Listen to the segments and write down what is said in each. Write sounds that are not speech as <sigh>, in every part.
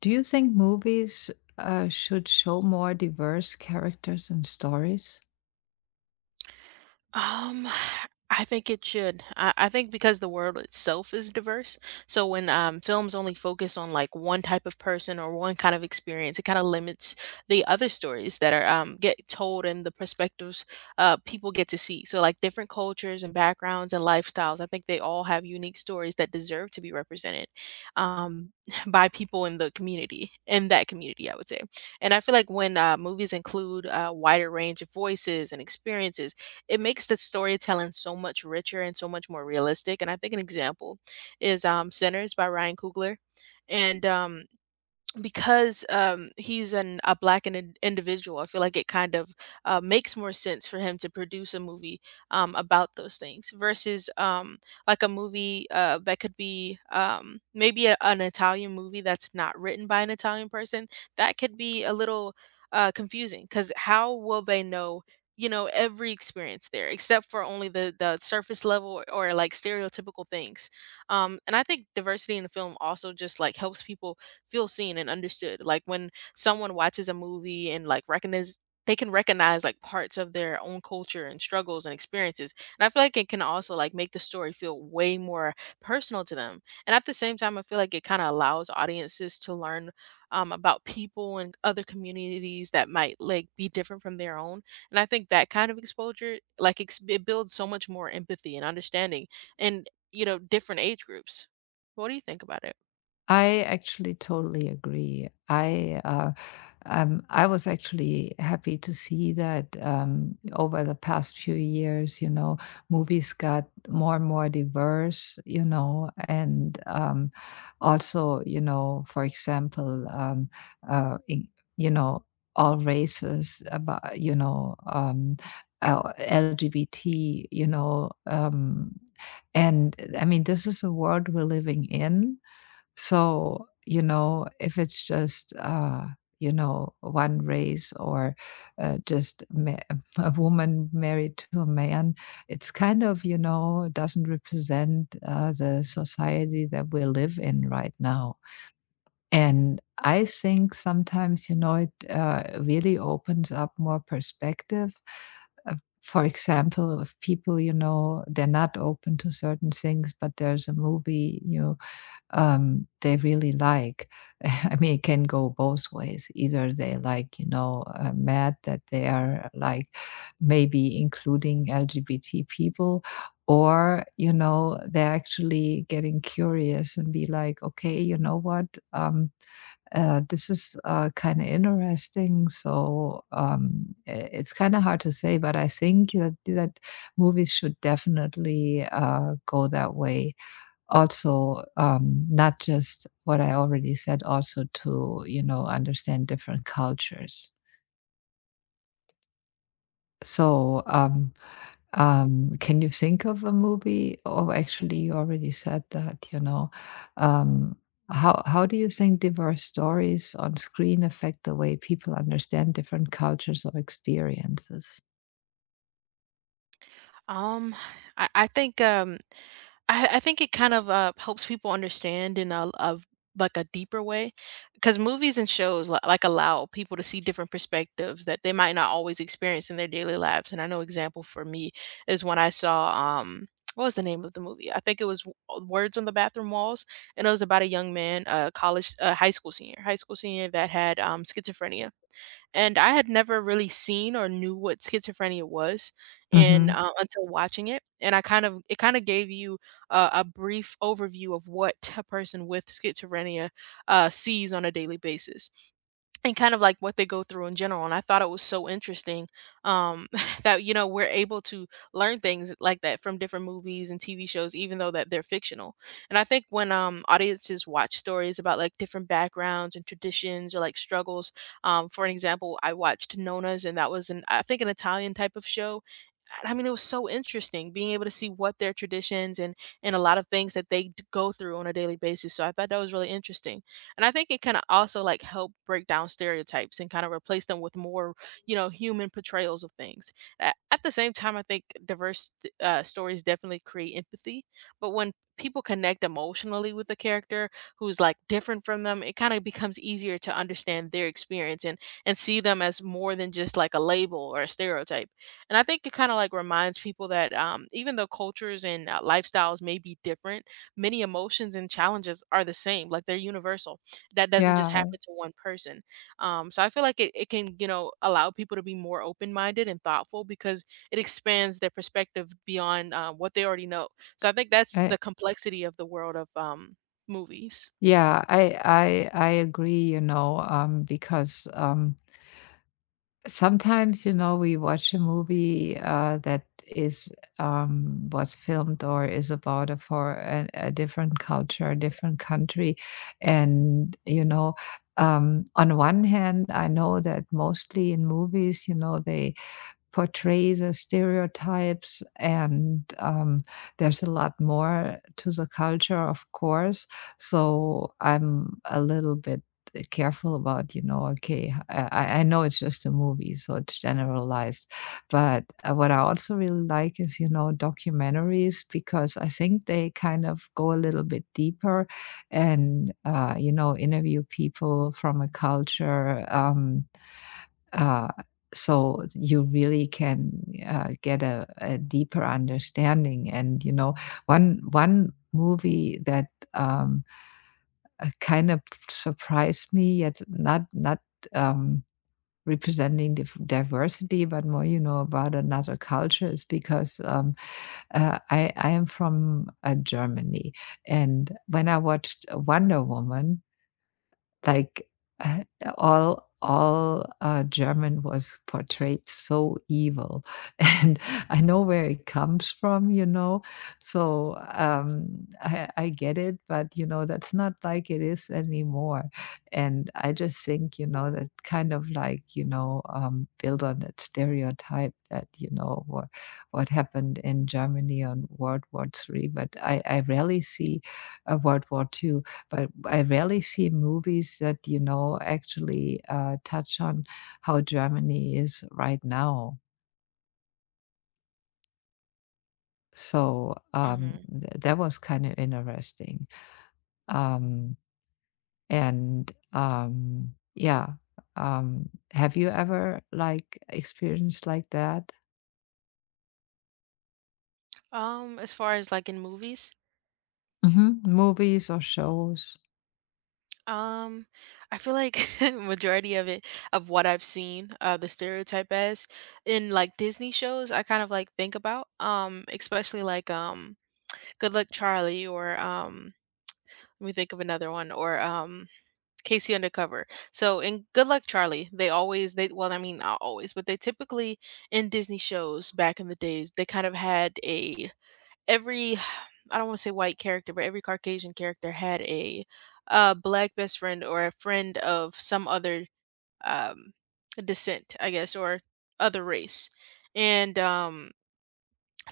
Do you think movies should show more diverse characters and stories? Um, I think it should. I think because the world itself is diverse. So when films only focus on like one type of person or one kind of experience, it kind of limits the other stories that are get told and the perspectives people get to see. So like different cultures and backgrounds and lifestyles, I think they all have unique stories that deserve to be represented um <laughs> by people in the community, in that community, I would say. And I feel like when movies include a wider range of voices and experiences, it makes the storytelling so much richer and so much more realistic. And I think an example is Sinners by Ryan Coogler. And because he's an a black individual. I feel like it kind of makes more sense for him to produce a movie about those things versus like a movie that could be maybe an Italian movie that's not written by an Italian person. That could be a little confusing. Because how will they know every experience there, except for only the surface level, or like stereotypical things. And I think diversity in the film also just like helps people feel seen and understood. Like when someone watches a movie and like recognize they can recognize like parts of their own culture and struggles and experiences. And I feel like it can also like make the story feel way more personal to them. And at the same time, I feel like it kind of allows audiences to learn about people and other communities that might like be different from their own. And I think that kind of exposure, it builds so much more empathy and understanding and, different age groups. What do you think about it? I actually totally agree. I was actually happy to see that over the past few years, you know, movies got more and more diverse, you know, and also, you know, for example, in, you know, all races, about you know, LGBT, you know, and I mean, this is a world we're living in so, you know, if it's just, you know, one race or just <laughs> a woman married to a man, it's kind of, you know, doesn't represent the society that we live in right now. And I think sometimes, you know, it really opens up more perspective. Uh, For example, if people, you know, they're not open to certain things, but there's a movie, you they really like. <laughs> I mean, it can go both ways. Either they like, you know, mad that they are like maybe including LGBT people, or, you know, they're actually getting curious and be like, okay, you know what? Um, this is kind of interesting. So it's kind of hard to say, but I think that movies should definitely go that way also not just what I already said, also to you know understand different cultures. So, um, can you think of a movie? Or actually, you already said that. You know, um, how do you think diverse stories on screen affect the way people understand different cultures or experiences? Um, I, I think um, I think it kind of helps people understand in a, of like a deeper way, because movies and shows like allow people to see different perspectives that they might not always experience in their daily lives. And I know example for me is when I saw what was the name of the movie? I think it was Words on the Bathroom Walls, and it was about a young man, a high school senior that had schizophrenia, and I had never really seen or knew what schizophrenia was, and, Mhm. Until watching it, and I kind of it kinda gave you a brief overview of what a person with schizophrenia sees on a daily basis and kind of like what they go through in general. And I thought it was so interesting, um, <laughs> that you know we're able to learn things like that from different movies and TV shows, even though that they're fictional. And I think when audiences watch stories about like different backgrounds and traditions or like struggles, for an example, I watched Nona's, and that was an I think an Italian type of show. I mean, it was so interesting being able to see what their traditions and a lot of things that they go through on a daily basis. So I thought that was really interesting, and I think it kind of also like help break down stereotypes and kind of replace them with more, you know, human portrayals of things. At the same time, I think diverse stories definitely create empathy, but when people connect emotionally with a character who's like different from them, it kind of becomes easier to understand their experience and see them as more than just like a label or a stereotype. And I think it kinda, like, reminds people that, even though cultures and, lifestyles may be different, many emotions and challenges are the same, like, they're universal. That doesn't just Yeah, happen to one person. So I feel like it can, you know, allow people to be more open-minded and thoughtful, because it expands their perspective beyond, what they already know. So I think I that's I the complexity of the world of, movies. I agree, you know, because, sometimes, you know, we watch a movie that is was filmed or is about a for a different culture, a different country, and you know, on one hand, I know that mostly in movies, you know, they portray the stereotypes and there's a lot more to the culture of course, so I'm a little bit careful about you know okay I know it's just a movie so it's generalized, but what I also really like is you know documentaries because I think they kind of go a little bit deeper and you know interview people from a culture, um, uh, so you really can get a deeper understanding. And you know, one movie that um, kind of surprised me, yet not um, representing the diversity, but more you know about another culture is because I am from Germany, and when I watched Wonder Woman, like, uh, all German was portrayed so evil, <laughs> and I know where it comes from, you know? So, I get it, but, you know, that's not like it is anymore, and I just think, you know, that kind of like, you know, build on that stereotype that, you know, what happened in Germany on World War III, but I rarely see a World War II, but I rarely see movies that, you know, actually touch on how Germany is right now. So Mhm. That was kind of interesting. Um, and yeah, have you ever like experienced like that? As far as, like, in movies? Hmm. Movies or shows? Um, I feel like <laughs> majority of it, of what I've seen, the stereotype as in like Disney shows, I kind of like think about, especially Good Luck Charlie, or let me think of another one, or Casey Undercover. So in Good Luck Charlie, they always they well, I mean not always, but they typically, in Disney shows back in the days, they kind of had a every <sighs> I don't want to say white character, but every Caucasian character had a black best friend or a friend of some other um, descent, I guess, or other race. And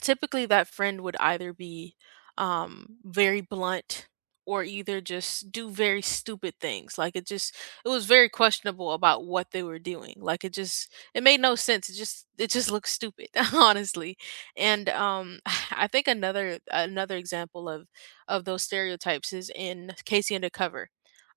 Typically that friend would either be very blunt, or either just do very stupid things. It was very questionable about what they were doing. It made no sense. It just looked stupid <laughs> honestly. And <sighs> I think another example of those stereotypes is in Casey Undercover.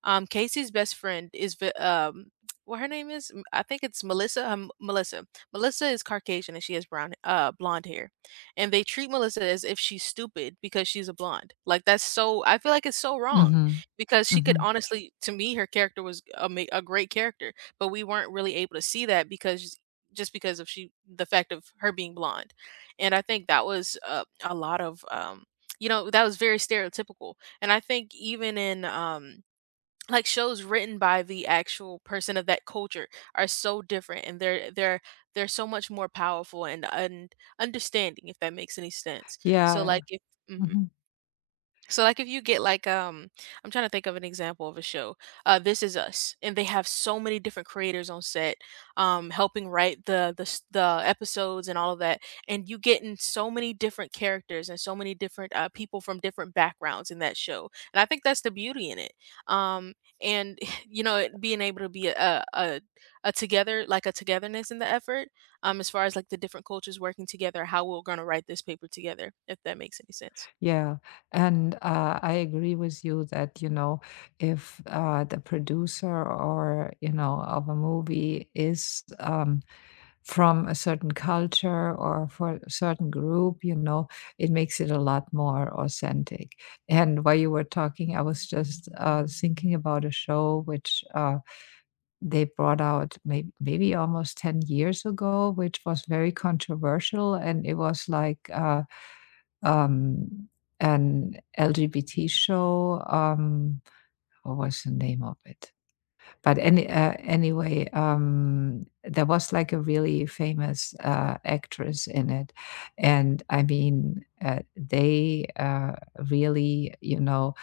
Casey's best friend is what her name is, I think it's Melissa. Melissa is Caucasian and she has brown blonde hair, and they treat Melissa as if she's stupid because she's a blonde. Like that's so, I feel like it's so wrong, Hmm, because she could hmm. honestly, to me, her character was a great character, but we weren't really able to see that because just because of she the fact of her being blonde. And I think that was a lot of, um, that was very stereotypical. And I think even in like shows written by the actual person of that culture are so different, and they're so much more powerful and understanding, if that makes any sense. So Yeah. like if Mhm. Mhm. So like if you get like I'm trying to think of an example of a show. This Is Us, and they have so many different creators on set helping write the episodes and all of that, and you get in so many different characters and so many different people from different backgrounds in that show. And I think that's the beauty in it. Um and <laughs> you know it being able to be a together, like a togetherness in the effort, as far as like the different cultures working together, how we're going to write this paper together, if that makes any sense. Yeah, and I agree with you that, you know, if the producer or, you know, of a movie is from a certain culture or for a certain group, you know, it makes it a lot more authentic. And while you were talking, I was just thinking about a show which they brought out maybe almost 10 years ago, which was very controversial. And it was like, um, an LGBT show. What was the name of it? But anyway, there was like a really famous actress in it, and I mean, they really, you know,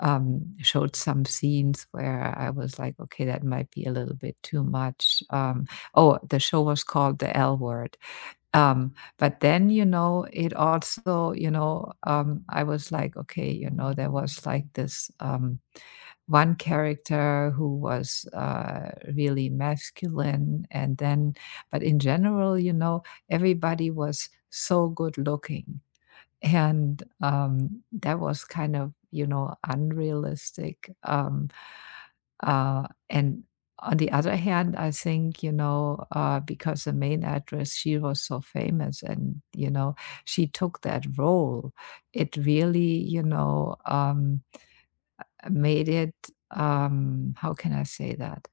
showed some scenes where I was like, okay, that might be a little bit too much. Oh, the show was called The L Word, but then, you know, it also, you know, I was like, okay, you know, there was like this one character who was really masculine. And then, but in general, you know, everybody was so good looking. And that was kind of, you know, unrealistic. Uh, and on the other hand, I think, you know, because the main actress, she was so famous and, you know, she took that role. It really, you know, made it, how can I say that,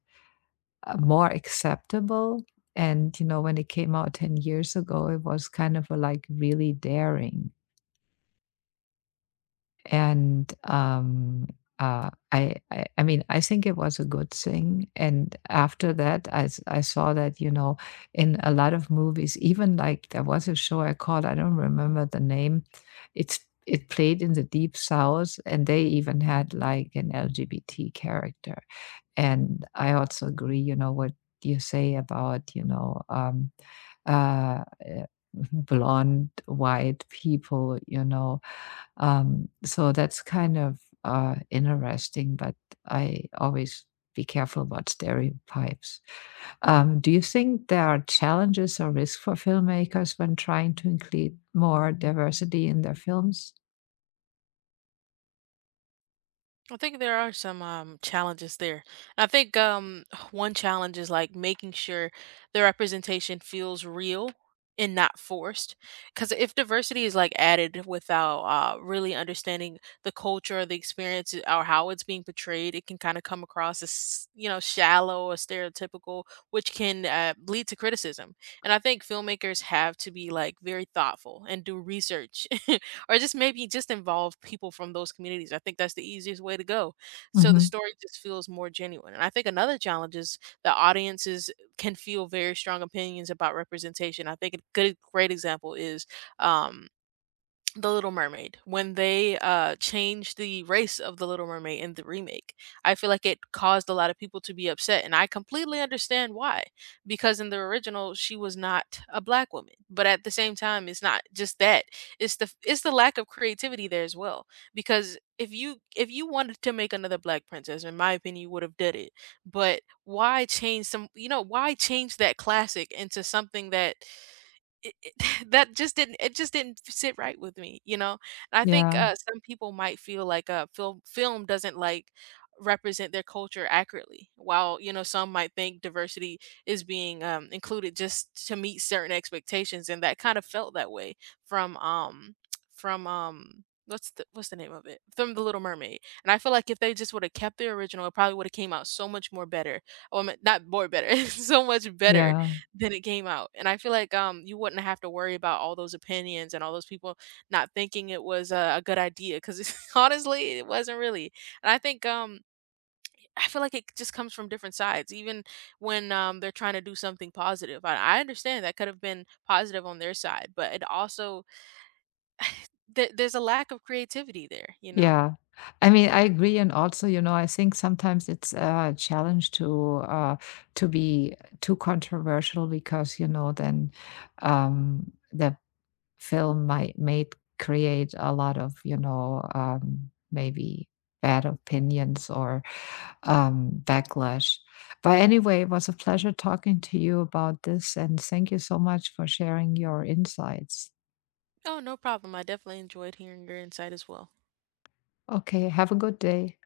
more acceptable. And, you know, when it came out 10 years ago, it was kind of a, like really daring. And, I mean, I think it was a good thing. And after that, I saw that you know, in a lot of movies, even like there was a show I called, I don't remember the name. It's it played in the deep south, and they even had like an LGBT character. And I also agree, you know, what you say about you know, uh, uh, <laughs> blonde white people, you know, so that's kind of interesting, but I always be careful about stereotypes. Do you think there are challenges or risks for filmmakers when trying to include more diversity in their films? I think there are some challenges there. I think <sighs> one challenge is like making sure the representation feels real and not forced. Because if diversity is like added without really understanding the culture, or the experience, or how it's being portrayed, it can kind of come across as, you know, shallow or stereotypical, which can lead to criticism. And I think filmmakers have to be like very thoughtful and do research <laughs> or just maybe just involve people from those communities. I think that's the easiest way to go, so the Hmm. story just feels more genuine. And I think another challenge is the audiences can feel very strong opinions about representation. I think a good great example is um the Little Mermaid. When they, changed the race of the Little Mermaid in the remake, I feel like it caused a lot of people to be upset, and I completely understand why, because in the original, she was not a black woman. But at the same time, it's not just that, it's the lack of creativity there as well. Because if you wanted to make another black princess, in my opinion, you would have did it. But why change some, you know, why change that classic into something that it <laughs> that just didn't, it just didn't sit right with me, you know? And I think, Yeah, some people might feel like a film doesn't, like, represent their culture accurately, while, you know, some might think diversity is being, included just to meet certain expectations. And that kind of felt that way from, what's the name of it? From The Little Mermaid. And I feel like if they just would've kept the original, it probably would've came out so much more better. Not more better, <laughs> so much better yeah, then it came out. And I feel like, you wouldn't have to worry about all those opinions and all those people not thinking it was a good idea, because <laughs> honestly, it wasn't really. And I think, I feel like it just comes from different sides, even when, they're trying to do something positive. I understand that could have been positive on their side, but it also, there's a lack of creativity there, you know? yeah. I mean, I agree, and also, you know, I think sometimes it's a challenge to be too controversial because, you know, then the film might made create a lot of you know maybe bad opinions or backlash. But anyway, it was a pleasure talking to you about this, and thank you so much for sharing your insights. Oh, no problem. I definitely enjoyed hearing your insight as well. Okay, have a good day.